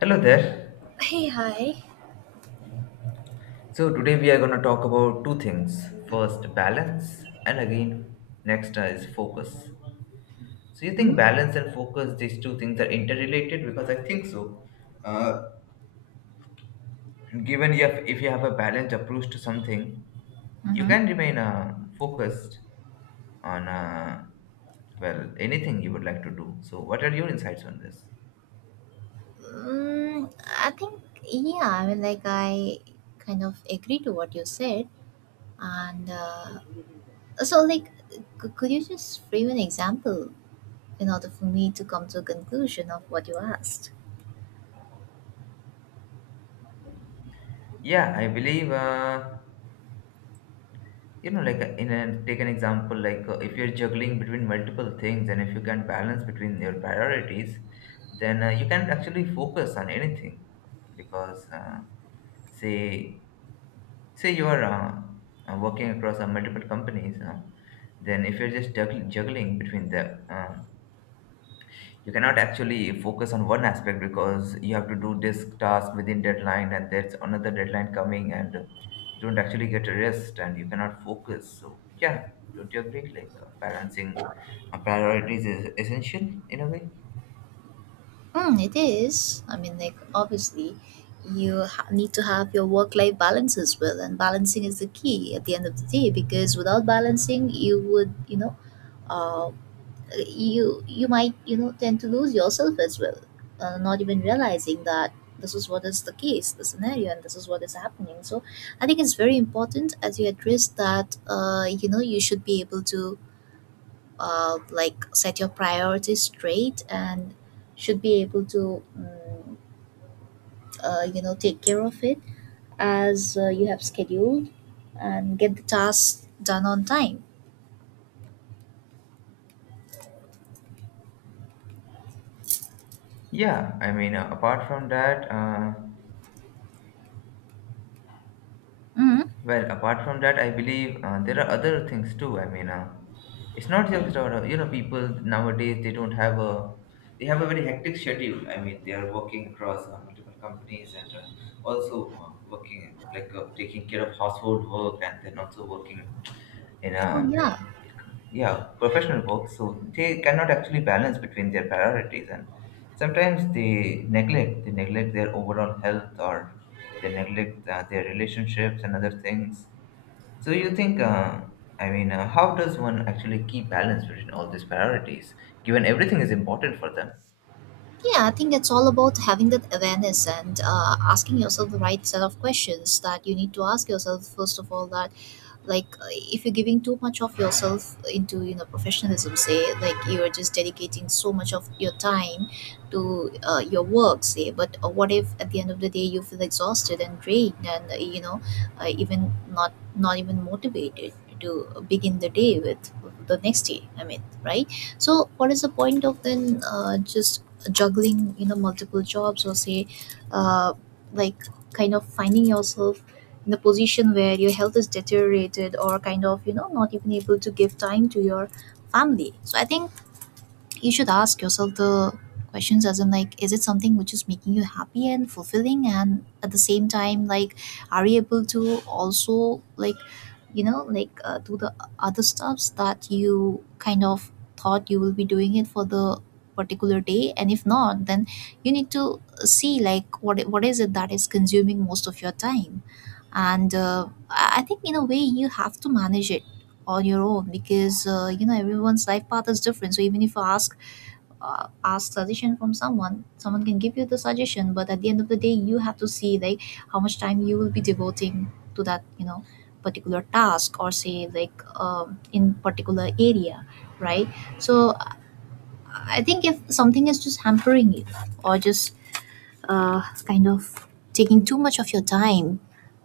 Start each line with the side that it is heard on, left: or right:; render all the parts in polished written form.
left: Hello there.
right: Hey, hi.
left: So today we are going to talk about two things. First, balance, and again, next is focus. So you think balance and focus, these two things are interrelated because I think so. Uh, Given you have, if you have a balanced approach to something, you can remain focused on well, anything you would like to do. So what are your insights on this?
right: Mm, I think, yeah, I mean, like, I kind of agree to what you said. And so, like, could you just frame an example in order for me to come to a conclusion of what you asked?
left: Yeah, I believe. Like, in a take an example, like, if you're juggling between multiple things and if you can balance between your priorities, then you can actually focus on anything because say say, you are working across multiple companies, then if you're just juggling between them, you cannot actually focus on one aspect because you have to do this task within deadline and there's another deadline coming and you don't actually get a rest and you cannot focus. So yeah, don't you agree, like, balancing priorities is essential in a way?
right: Mm, it is. I mean, like, obviously, you need to have your work life balance as well. And balancing is the key at the end of the day, because without balancing, you would, you know, uh, you might tend to lose yourself as well, not even realizing that this is what is the case, the scenario, and this is what is happening. So I think it's very important, as you address, that you know, you should be able to like set your priorities straight and should be able to you know, take care of it as you have scheduled, and get the tasks done on time.
left: Yeah, I mean, apart from that,
right: Hmm.
left: well, apart from that, I believe there are other things too, I mean. It's not just about, people nowadays, they don't have a, they have a very hectic schedule. I mean, they are working across multiple companies, and also working, like, taking care of household work, and then also working in a,
right: Oh yeah.
left: yeah, professional work. So they cannot actually balance between their priorities, and sometimes they neglect their overall health, or they neglect their relationships and other things. So you think, I mean, how does one actually keep balance between all these priorities, given everything is important for them?
right: Yeah, I think it's all about having that awareness and asking yourself the right set of questions that you need to ask yourself, first of all, that like if you're giving too much of yourself into, you know, professionalism, say, like you're just dedicating so much of your time to your work, say. But what if at the end of the day you feel exhausted and drained and, you know, even not even motivated to begin the day with the next day, I mean, right? So what is the point of then just juggling, you know, multiple jobs, or say uh, like kind of finding yourself in the position where your health is deteriorated, or kind of, you know, not even able to give time to your family. So I think you should ask yourself the questions, as in like, is it something which is making you happy and fulfilling, and at the same time like, are you able to also like, you know, like do the other stuffs that you kind of thought you will be doing it for the particular day? And if not, then you need to see like what is it that is consuming most of your time. And I think in a way you have to manage it on your own, because you know, everyone's life path is different. So even if you ask ask suggestion from someone, someone can give you the suggestion, but at the end of the day you have to see like how much time you will be devoting to that, you know, particular task, or say like in particular area, right? So I think if something is just hampering you, or just kind of taking too much of your time,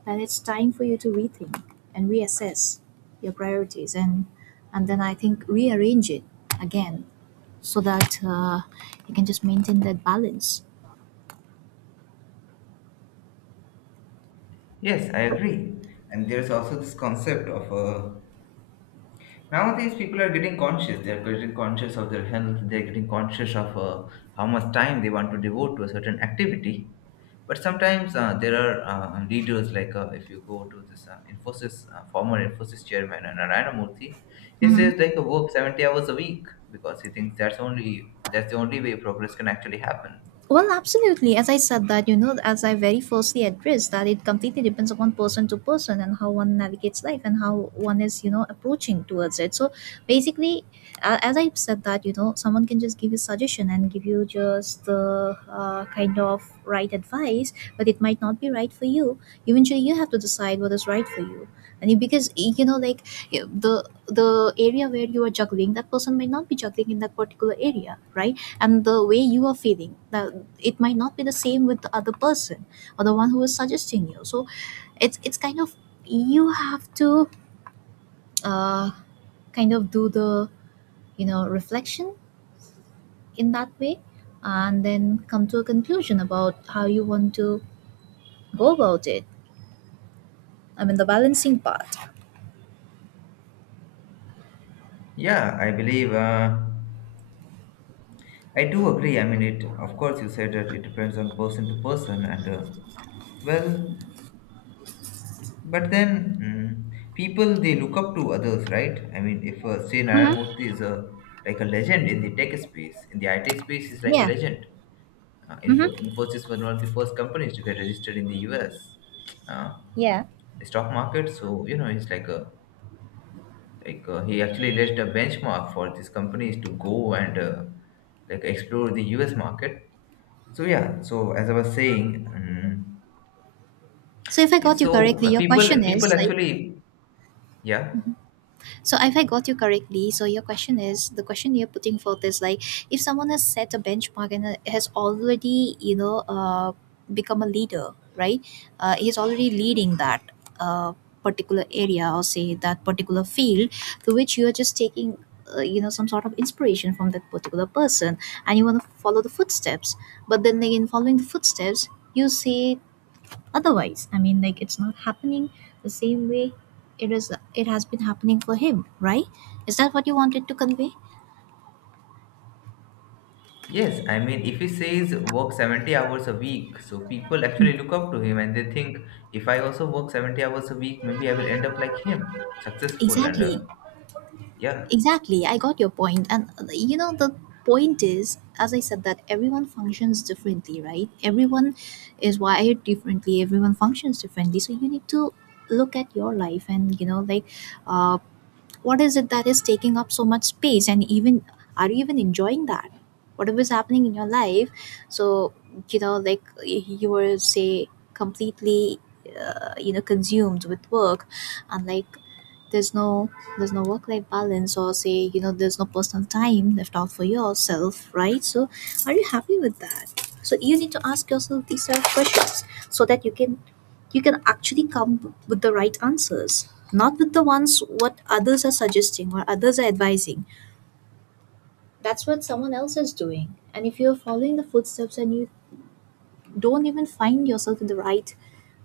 right: and it's time for you to rethink and reassess your priorities, and then I think rearrange it again, so that you can just maintain that balance.
left: Yes, I agree. And there's also this concept of nowadays people are getting conscious. They're getting conscious of their health. They're getting conscious of how much time they want to devote to a certain activity. But sometimes there are leaders. Like, if you go to this Infosys former Infosys chairman Narayana Murthy, he
right: Mhm.
left: says, like, work 70 hours a week because he thinks that's only that's the only way progress can actually happen.
right: Well, absolutely. As I said that, you know, as I very firstly addressed, that it completely depends upon person to person and how one navigates life and how one is, you know, approaching towards it. So basically, as I said that, you know, someone can just give you suggestion and give you just the kind of right advice, but it might not be right for you. Eventually, you have to decide what is right for you. And because you know, like the area where you are juggling, that person might not be juggling in that particular area, right? And the way you are feeling, that it might not be the same with the other person, or the one who is suggesting you. So it's kind of, you have to uh, kind of do the, you know, reflection in that way, and then come to a conclusion about how you want to go about it, I mean the balancing part.
left: Yeah, I believe. I do agree. I mean, it, of course, you said that it depends on person to person, and well, but then, people, they look up to others, right? I mean, if say Narayana
right: Mm-hmm.
left: Murthy is a like a legend in the tech space, in the IT space, he's like a
right: Yeah.
left: legend.
right: Mm-hmm.
left: Infosys was one of the first companies to get registered in the US uh,
right: Yeah.
left: stock market. So, it's like a, he actually laid a benchmark for these companies to go and like, explore the US market. So yeah, so as I was saying,
right: so if I got you
left: so
right: correctly your
left: people
right: question
left: people
right: is like
left: actually yeah
right: So if I got you correctly, so your question, is the question you're putting forth is like, if someone has set a benchmark and has already, you know, become a leader, right? He's already leading that Uh, particular area, or say that particular field, to which you are just taking you know, some sort of inspiration from that particular person, and you want to follow the footsteps. But then again, following the footsteps, you say, otherwise, I mean, like, it's not happening the same way it is. It has been happening for him, right? Is that what you wanted to convey?
left: yes, I mean, if he says work 70 hours a week, so people
right: Mm.
left: actually look up to him, and they think if I also work 70 hours a week, maybe I will end up like him, successful, and
right: Exactly.
left: yeah,
right: Exactly. I got your point. And you know, the point is, as I said, that everyone functions differently, right? Everyone is wired differently, everyone functions differently. So you need to look at your life and, you know, like, uh, what is it that is taking up so much space? And even, are you even enjoying that whatever is happening in your life? So, you know, like, you were, say, completely, you know, consumed with work, and like, there's no, there's no work life balance, or say, you know, there's no personal time left out for yourself, right? So, are you happy with that? So you need to ask yourself these self questions, so that you can, you can actually come with the right answers, not with the ones what others are suggesting or others are advising. That's what someone else is doing, and if you're following the footsteps and you don't even find yourself in the right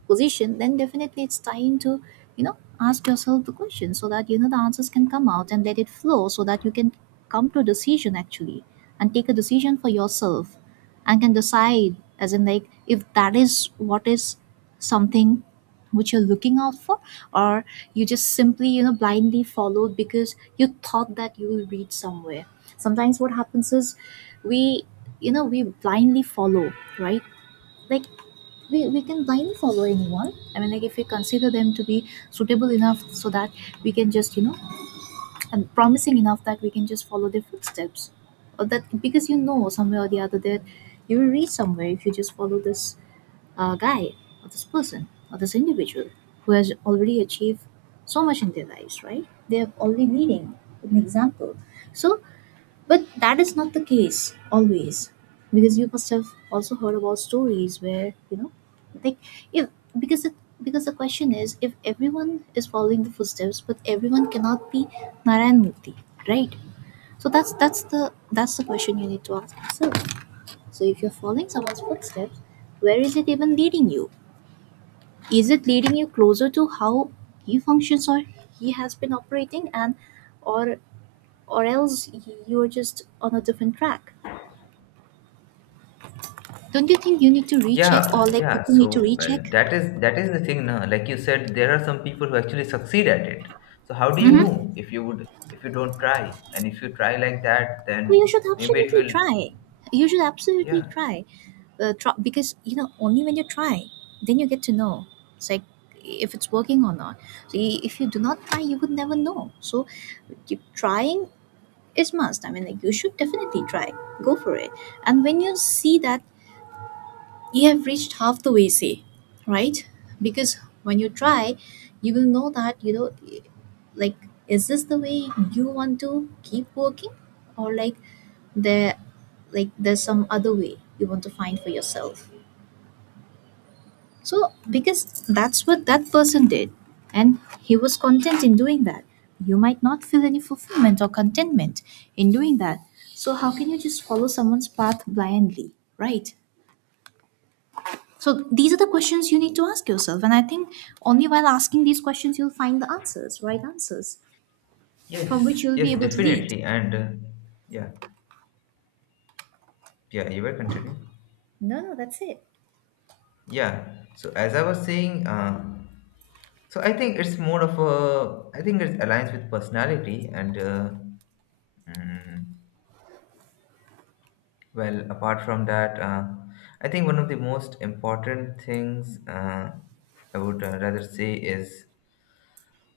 right: position, then definitely it's time to, you know, ask yourself the question, so that you know the answers can come out, and let it flow, so that you can come to a decision, actually, and take a decision for yourself, and can decide, as in like, if that is what is something which you're looking out for, or you just simply, you know, blindly followed because you thought that you will reach somewhere. Sometimes what happens is, we, you know, we blindly follow, right? Like, we can blindly follow anyone, I mean, like, if we consider them to be suitable enough, so that we can just, you know, and promising enough, that we can just follow their footsteps, or that, because you know, somewhere or the other, that you will reach somewhere if you just follow this guy, or this person, or this individual, who has already achieved so much in their lives, right? They are already leading an example. So, but that is not the case always, because you must have also heard about stories where, you know, like, if, because it, because the question is, if everyone is following the footsteps, but everyone cannot be Narayan Murthy, right? So that's the, that's the question you need to ask yourself. So if you're following someone's footsteps, where is it even leading you? Is it leading you closer to how he functions, or he has been operating, and, or or else, you're just on a different track? Don't you think you need to recheck,
left: yeah,
right: or like,
left: yeah.
right: people need to
left: So
right: recheck?
left: that is the thing now. Like you said, there are some people who actually succeed at it. So how do you
right: Hmm.
left: know if you don't try? And if you try like that,
right: Well, you
left: then
right: should
left: maybe it
right: absolutely
left: will.
right: try. You should absolutely
left: Yeah.
right: try. Try, because you know, only when you try, then you get to know. It's like, if it's working or not. So if you do not try, you would never know. So you, trying is must. I mean, like, you should definitely try. Go for it. And when you see that you have reached half the way, say, right? Because when you try, you will know that, you know, like, is this the way you want to keep working, or like, there, like there's some other way you want to find for yourself? So, because that's what that person did, and he was content in doing that. You might not feel any fulfillment or contentment in doing that. So how can you just follow someone's path blindly, right? So these are the questions you need to ask yourself. And I think only while asking these questions, you'll find the answers, right answers, from
left: Yes.
right: which you'll be
left: Yes.
right: able to lead.
left: Definitely. And yeah, yeah. You were continuing.
right: No, no, that's it.
left: Yeah. So as I was saying, so I think it's more of a. I think it aligns with personality and. Mm, Well, apart from that, I think one of the most important things, I would rather say, is,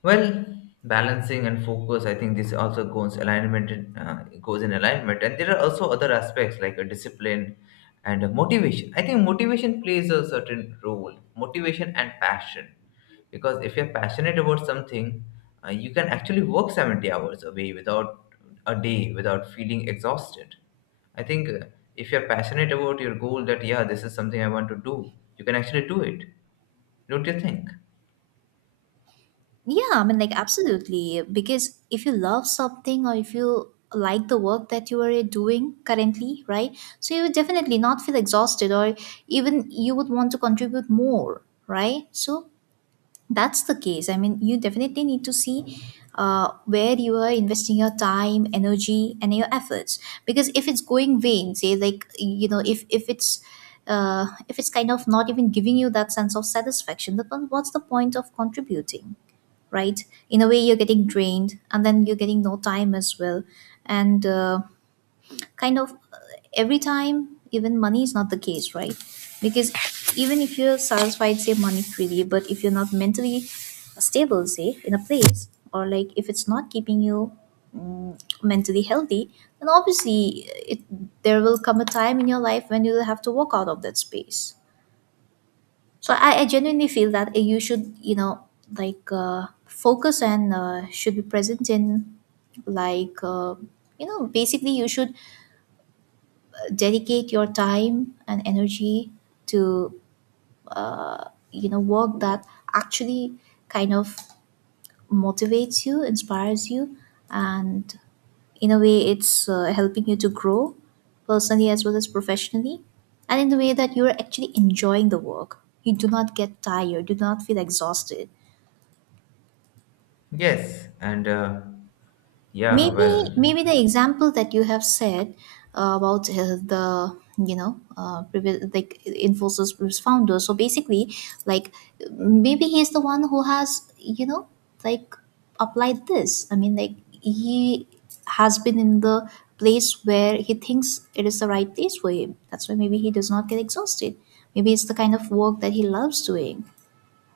left: well, balancing and focus, I think this also goes in alignment, and there are also other aspects like a discipline and a motivation. I think motivation plays a certain role, motivation and passion, because if you're passionate about something, you can actually work 70 hours a day without feeling exhausted. I think, if you're passionate about your goal that, yeah, this is something I want to do, you can actually do it. Don't you think?
right: Yeah, I mean, like, absolutely. Because if you love something, or if you like the work that you are doing currently, right? So you would definitely not feel exhausted, or even you would want to contribute more, right? So that's the case, I mean you definitely need to see where you are investing your time, energy and your efforts, because if it's going vain, say, like, you know, if it's kind of not even giving you that sense of satisfaction, then what's the point of contributing, right? In a way, you're getting drained, and then you're getting no time as well. And kind of every time, even money is not the case, right? Because even if you're satisfied, say, money freely, but if you're not mentally stable, say, in a place, or like if it's not keeping you mentally healthy, then obviously, it there will come a time in your life when you will have to walk out of that space. So I genuinely feel that you should, like, focus, and should be present in, like, basically you should dedicate your time and energy to work that actually kind of motivates you, inspires you, and in a way it's helping you to grow personally as well as professionally, and in the way that you're actually enjoying the work, you do not get tired, do not feel exhausted.
left: Yes, and yeah,
right: Maybe,
left: well,
right: maybe the example that you have said about the, like, Infosys was founder. So basically, like, maybe he's the one who has, like, applied this. I mean, like, he has been in the place where he thinks it is the right place for him. That's why maybe he does not get exhausted. Maybe it's the kind of work that he loves doing.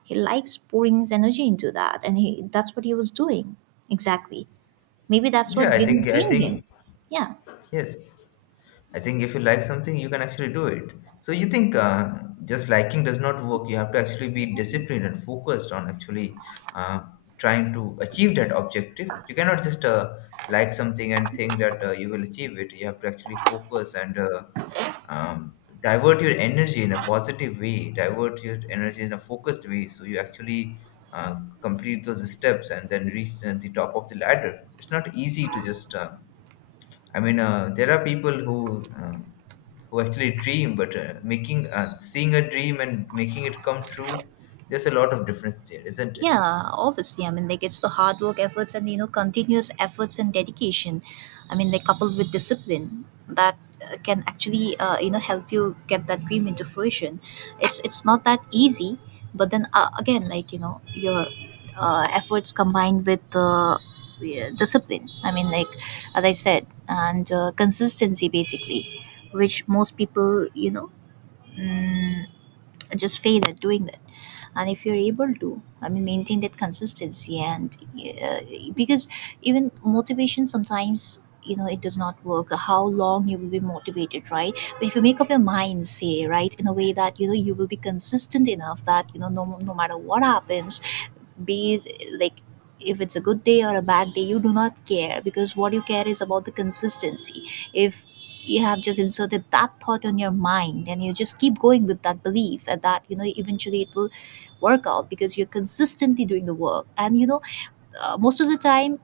right: He likes pouring his energy into that, and he that's what he was doing exactly. Maybe that's
left: yeah,
right: what didn't drain him. Yeah.
left: yes, I think if you like something, you can actually do it. So you think, just liking does not work. You have to actually be disciplined and focused on actually uh, trying to achieve that objective. You cannot just like something and think that you will achieve it. You have to actually focus and um, divert your energy in a positive way, divert your energy in a focused way, so you actually complete those steps and then reach the top of the ladder. It's not easy to just. I mean, there are people who actually dream, but making seeing a dream and making it come true, there's a lot of difference there, isn't it?
right: Yeah, obviously. I mean, like, it's the hard work, efforts, and, you know, continuous efforts and dedication. I mean, like, coupled with discipline that can actually, you know, help you get that dream into fruition. It's not that easy, but then, again, like, you know, your efforts combined with the discipline. I mean, like, as I said, and consistency basically, which most people, you know, Mm, just fail at doing that. And if you're able to, I mean, maintain that consistency and uh, because even motivation sometimes, you know, it does not work. How long you will be motivated, right? But if you make up your mind, say, right, in a way that, you know, you will be consistent enough that, you know, no matter what happens, be it, like, if it's a good day or a bad day, you do not care, because what you care is about the consistency. If you have just inserted that thought on your mind, and you just keep going with that belief, and that, you know, eventually it will work out, because you're consistently doing the work. And, most of the time,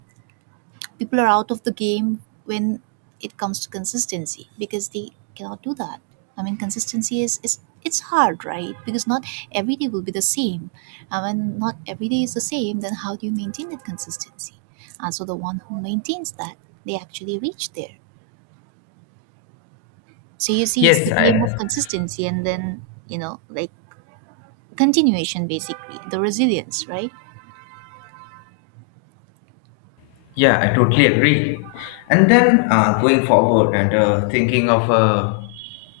right: people are out of the game when it comes to consistency, because they cannot do that. I mean, consistency is it's hard, right? Because not every day will be the same, and when not every day is the same, then how do you maintain that consistency? And so the one who maintains that, they actually reach there. So you see, it's
left: Yes,
right: the game of
left: I
right: consistency and then, you know, like, continuation basically, the resilience, right?
left: yeah, I totally agree. And then, going forward and thinking of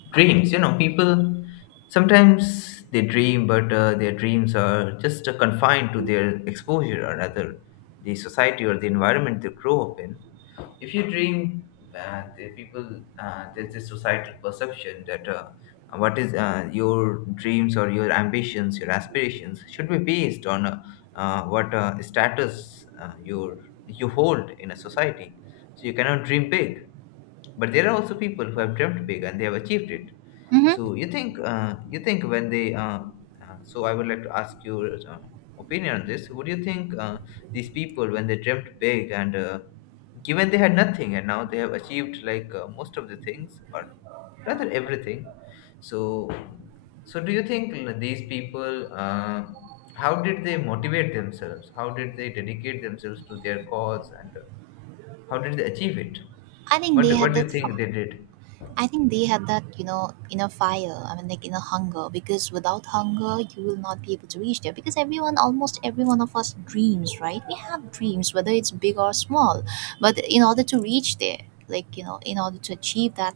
left: dreams, people sometimes they dream, but their dreams are just confined to their exposure, or rather the society or the environment they grow up in. If you dream, there's this societal perception that what is, your dreams or your ambitions, your aspirations should be based on what status, you hold in a society. So you cannot dream big. But there are also people who have dreamt big and they have achieved it.
right: Mm-hmm.
left: So you think, you think when they so I would like to ask your opinion on this. Would you think, these people, when they dreamt big, and given they had nothing and now they have achieved, like, most of the things, or rather everything. So so, do you think, these people, how did they motivate themselves? How did they dedicate themselves to their cause, and how did they achieve it?
right: I think they
left: What
right: had
left: do you
right: that.
left: think
right: Far.
left: they did?
right: I think they had that, you know, inner fire. I mean, like, inner hunger. Because without hunger, you will not be able to reach there. Because everyone, almost every one of us, dreams, right? We have dreams, whether it's big or small. But in order to reach there, like, in order to achieve that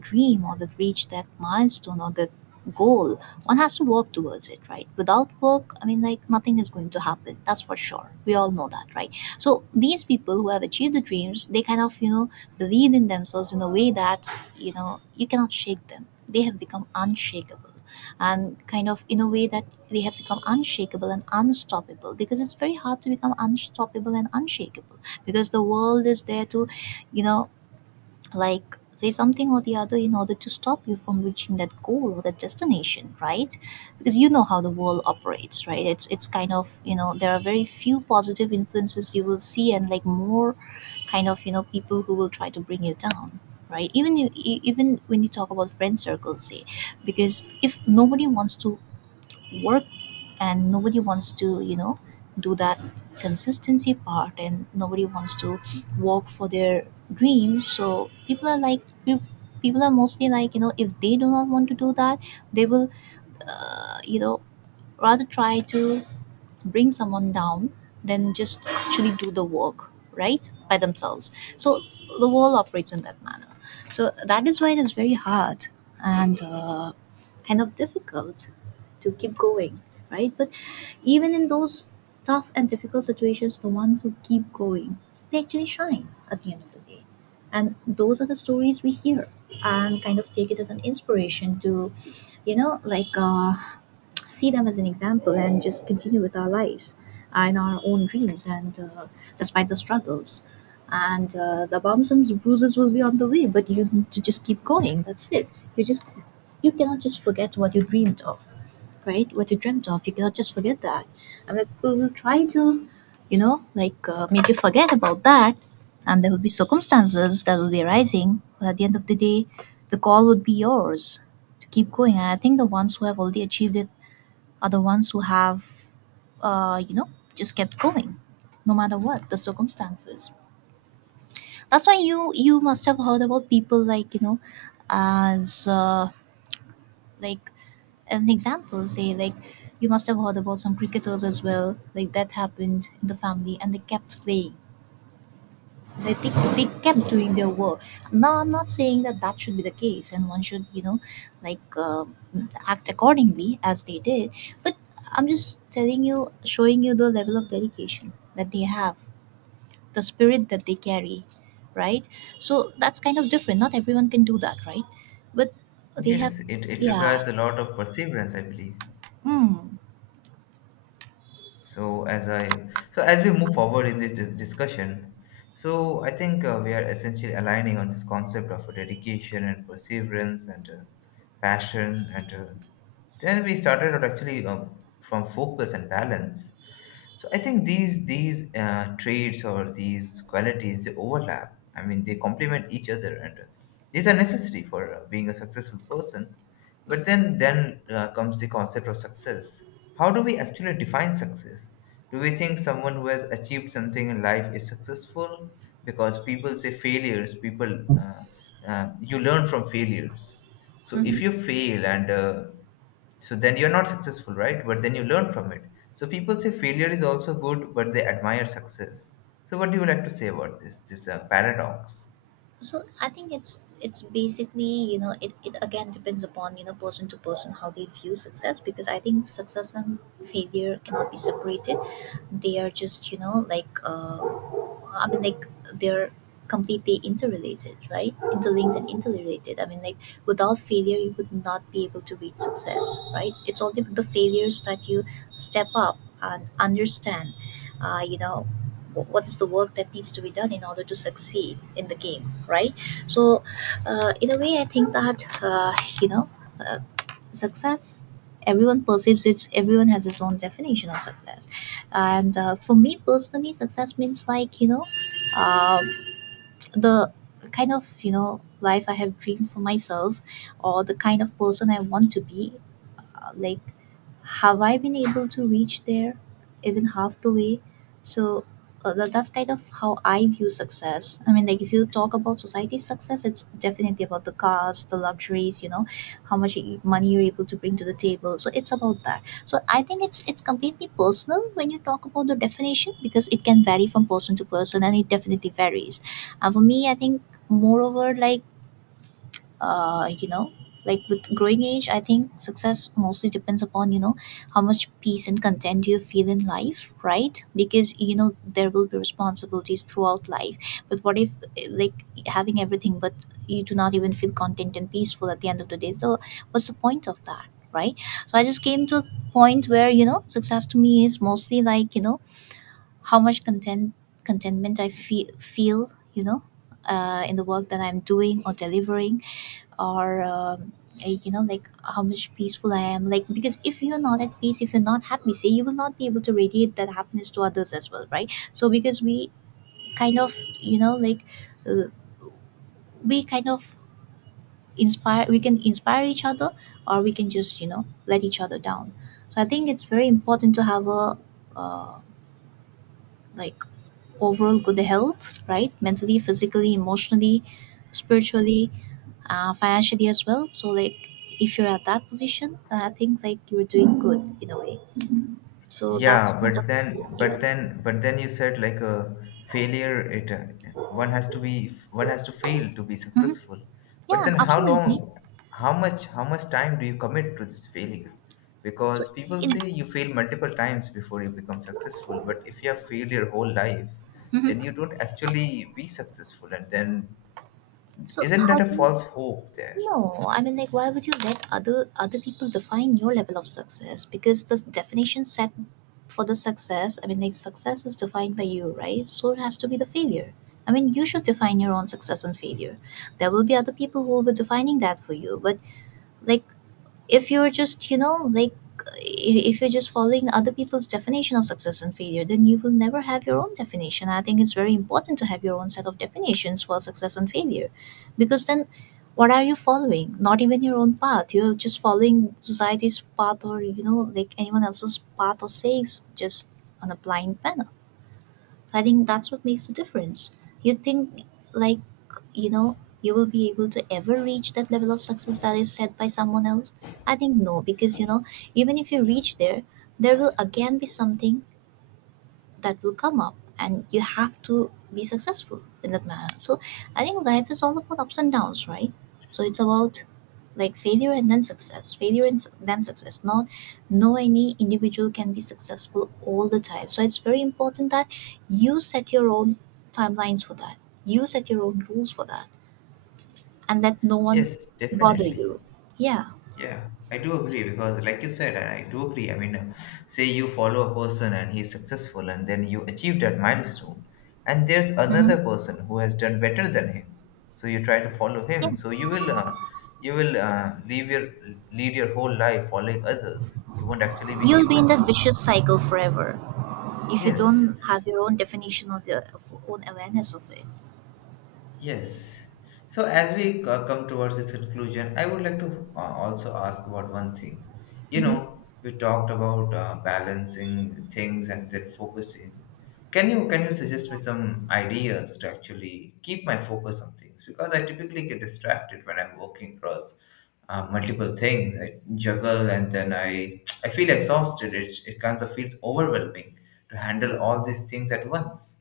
right: dream or to reach that milestone or that goal, one has to work towards it, right? Without work, I mean, like, nothing is going to happen. That's for sure. We all know that, right? So these people who have achieved the dreams, they kind of, you know, believe in themselves in a way that, you cannot shake them. They have become unshakable, and kind of in a way that they have become unshakable and unstoppable, because it's very hard to become unstoppable and unshakable. Because the world is there to, you know like, say something or the other in order to stop you from reaching that goal or that destination, right? Because you know how the world operates, right? It's kind of, you know, there are very few positive influences you will see, and like, more kind of, you know, people who will try to bring you down, right? Even when you talk about friend circles, say, because if nobody wants to work, and nobody wants to, you know, do that consistency part, and nobody wants to walk for their dreams, so people are people are mostly, like, you know, if they do not want to do that, they will, you know, rather try to bring someone down than just actually do the work, right, by themselves. So the world operates in that manner. So that is why it is very hard, and kind of difficult to keep going, right? But even in those tough and difficult situations, the ones who keep going, they actually shine at the end of the day. And those are the stories we hear, and kind of take it as an inspiration to, like, see them as an example, and just continue with our lives and our own dreams, and despite the struggles, and the bumps and bruises will be on the way, but you need to just keep going. That's it. you just you cannot just forget what you dreamed of, right? What you dreamt of, you cannot just forget that. I mean, people will try to, like, make you forget about that, and there will be circumstances that will be arising, but at the end of the day, the call would be yours to keep going. And I think the ones who have already achieved it are the ones who have, you know, just kept going, no matter what the circumstances. That's why you must have heard about people, like, you know, as like, as an example, say, like, you must have heard about some cricketers as well. Like that happened in the family, and they kept playing, they, they, they kept doing their work. Now, I'm not saying that that should be the case, and one should, you know, like, act accordingly as they did. But I'm just telling you, showing you the level of dedication that they have, the spirit that they carry, right? So that's kind of different, not everyone can do that, right? But they have.
left: Yes, it
right: Yeah.
left: requires a lot of perseverance, I believe.
right: Mm.
left: So as I so as we move forward in this discussion, so I think we are essentially aligning on this concept of dedication and perseverance, and passion, and then we started out actually from focus and balance. So I think these traits, or these qualities, they overlap. I mean, they complement each other, and these are necessary for being a successful person. But then comes the concept of success. How do we actually define success? Do we think someone who has achieved something in life is successful? Because people say, failures, people you learn from failures. So if you fail, and so then you're not successful, right, but then you learn from it. So people say failure is also good, but they admire success. So what do you like to say about this paradox?
right: So I think it's basically, you know, it again depends upon, you know, person to person, how they view success. Because I think success and failure cannot be separated. They are just, you know, like, I mean, like, they're completely interrelated, right? Interlinked and interrelated. I mean, like, without failure, you would not be able to reach success, right? It's only with the failures that you step up and understand, you know, what is the work that needs to be done in order to succeed in the game, right? So, in a way, I think that, you know, uh, success everyone perceives it's everyone has his own definition of success. And for me personally, success means, like, you know, um the kind of, you know, life I have dreamed for myself, or the kind of person I want to be, like, have I been able to reach there, even half the way? So, that's kind of how I view success. I mean, like, if you talk about society's success, it's definitely about the cars, the luxuries, you know, how much money you're able to bring to the table. So it's about that. So I think it's completely personal when you talk about the definition, because it can vary from person to person, and it definitely varies. And for me I think moreover, like, you know, like, with growing age, I think success mostly depends upon, you know, how much peace and content you feel in life, right? Because you know there will be responsibilities throughout life. But what if, like, having everything, but you do not even feel content and peaceful at the end of the day? So what's the point of that, right? So I just came to a point where, you know, success to me is mostly, like, you know, how much contentment I feel, you know, in the work that I'm doing or delivering, or you know, like, how much peaceful I am, like, because if you're not at peace, if you're not happy, say, you will not be able to radiate that happiness to others as well, right? So because we kind of, you know, like, uh, we kind of inspire we can inspire each other, or we can just, you know, let each other down. So I think it's very important to have a uh, like, overall good health, right? Mentally, physically, emotionally, spiritually, financially as well. So like if you're at that position, then I think like you're doing good in a way. So that's
left: Yeah,
right: kind
left: but
right: of
left: then,
right: yeah.
left: you said, like, a failure. It one has to fail to be
right: Hmm.
left: successful. But
right: Yeah,
left: then,
right: absolutely.
left: how much time do you commit to this failure?
right: So
left: Because people
right: it,
left: say you fail multiple times before you become successful. But if you have failed your whole life, then
right: hmm,
left: you don't actually be successful. And then,
right: so
left: isn't that
right: how
left: a
right: do you?
left: false hope there?
right: No, I mean like why would you let other people define your level of success? Because the definition set for the success, I mean like success is defined by you, right? So it has to be the failure. I mean, you should define your own success and failure. There will be other people who will be defining that for you, but like if you're just you know like if you're just following other people's definition of success and failure, then you will never have your own definition. I think it's very important to have your own set of definitions for success and failure, because then what are you following? Not even your own path, you're just following society's path or you know like anyone else's path or sayings, just on a blind manner. I think that's what makes the difference. You think, like, you know, you will be able to ever reach that level of success that is set by someone else? I think no, because, you know, even if you reach there, there will again be something that will come up and you have to be successful in that manner. So I think life is all about ups and downs, right? So it's about like failure and then success, then success. Not no any individual can be successful all the time, so it's very important that you set your own timelines for that, you set your own rules for that, and let no one
left: Yes,
right: bother
left: definitely.
right: you. Yeah.
left: Yeah, I do agree because, like you said, I do agree. I mean, say you follow a person and he's successful, and then you achieve that milestone, and there's
right: Hmm.
left: another person who has done better than him. So you try to follow him.
right: Yeah,
left: So you will leave your lead your whole life following others. You won't actually be
right: you'll be
left: able
right: in
left: to.
right: that vicious cycle forever if you
left: Yes.
right: don't have your own definition of your of own awareness of it.
left: Yes. So as we come towards this conclusion, I would like to also ask about one thing. You know, we talked about balancing things and then focusing. Can you suggest me some ideas to actually keep my focus on things? Because I typically get distracted when I'm working across multiple things. I juggle, and then I feel exhausted. It kind of feels overwhelming to handle all these things at once.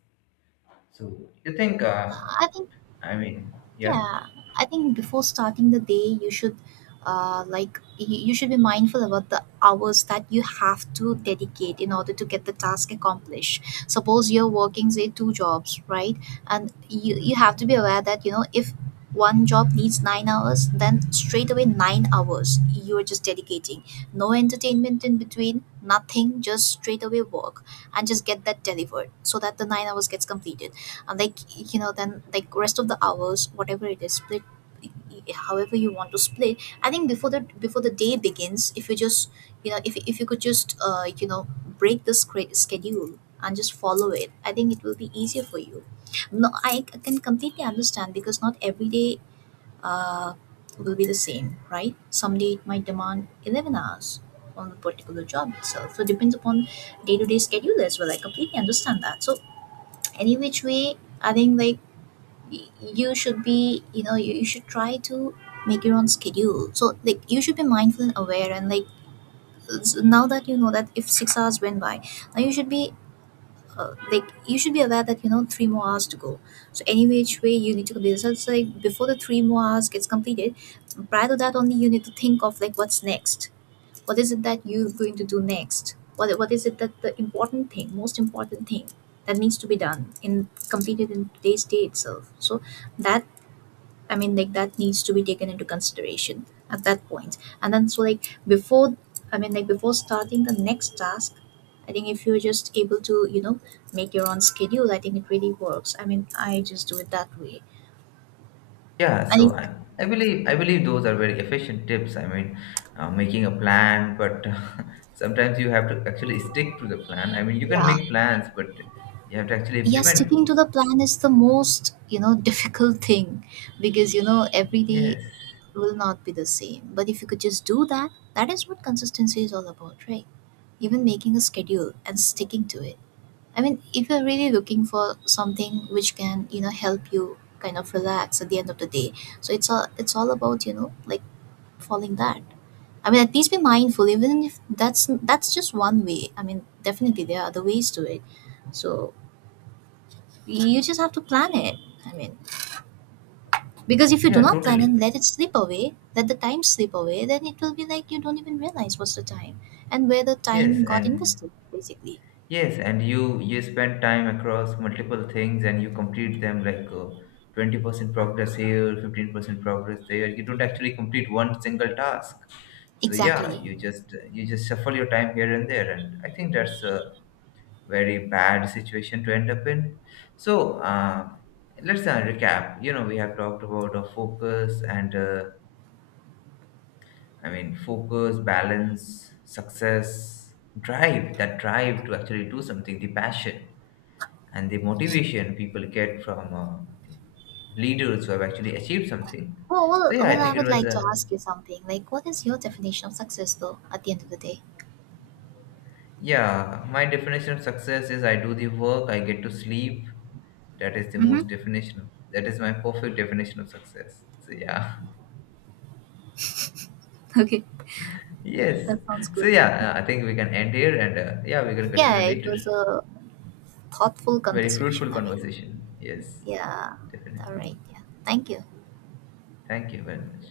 left: So you think?
right: I think.
left: I mean, yeah.
right: Yeah, I think before starting the day, you should like you should be mindful about the hours that you have to dedicate in order to get the task accomplished. Suppose you're working, say, 2 jobs, right? And you have to be aware that you know if one job needs 9 hours, then straight away 9 hours you are just dedicating. No entertainment in between, nothing, just straight away work and just get that delivered so that the 9 hours gets completed. And like you know then like rest of the hours, whatever it is, split however you want to split. I think before the day begins, if you just you know if you could just you know, break the schedule and just follow it, I think it will be easier for you. No, I can completely understand because not every day uh, will be the same, right? Someday it might demand 11 hours on the particular job itself, so it depends upon day-to-day schedule as well. I completely understand that. So any which way, I think like you should be you know you should try to make your own schedule. So like you should be mindful and aware, and like now that you know that if 6 hours went by, now you should be like you should be aware that you know 3 more hours to go. So any which way you need to complete this, so it's like before the 3 more hours gets completed, prior to that only you need to think of like what's next, what is it that you're going to do next, what is it that the important thing most important thing that needs to be done in completed in today's day itself. So that, I mean, like that needs to be taken into consideration at that point. And then, so like before, I mean, like before starting the next task, I think if you're just able to, you know, make your own schedule, I think it really works. I mean, I just do it that way.
left: Yeah, so
right: And it,
left: I believe those are very efficient tips. I mean, making a plan, but sometimes you have to actually stick to the plan. I mean, you can
right: yeah.
left: make plans, but you have to actually
right: Yeah,
left: implement
right: sticking to
left: those.
right: the plan is the most, you know, difficult thing because, you know, every day
left: Yes.
right: will not be the same. But if you could just do that, that is what consistency is all about, right? Even making a schedule and sticking to it. I mean, if you're really looking for something which can, you know, help you kind of relax at the end of the day, so it's all about, you know, like following that. I mean, at least be mindful, even if that's just one way. I mean, definitely there are other ways to it. So you just have to plan it. I mean, because if you do
left: Yeah,
right: not plan
left: totally.
right: and let it slip away, let the time slip away, then it will be like you don't even realize what's the time and where the
left: Yes,
right: time got
left: and
right: invested, basically.
left: yes, and you spend time across multiple things and you complete them, like, 20% progress here, 15% progress there. You don't actually complete one single task. So yeah,
right: Exactly.
left: you just shuffle your time here and there, and I think that's a very bad situation to end up in. So let's recap. You know, we have talked about focus and, I mean, focus, balance, success, drive. That drive to actually do something, the passion and the motivation people get from leaders who have actually achieved something.
right: Well,
left: So
right: well,
left: yeah, I
right: well, I
left: think it
right: would
left: was
right: like to
left: a
right: ask you something. Like, what is your definition of success, though, at the end of the day?
left: Yeah, my definition of success is I do the work, I get to sleep.
right: Mm-hmm.
left: That is my perfect definition of success. So yeah,
right: Okay,
left: yes.
right: that sounds
left: So
right: good.
left: yeah, I think we can end here, and yeah, we can
right: Yeah,
left: continue
right: it
left: later.
right: was a thoughtful
left: Very fruitful
right: conversation. I mean,
left: conversation. Yes,
right: yeah. All
left: definitely.
right: right. Yeah. Thank you.
left: Thank you very much.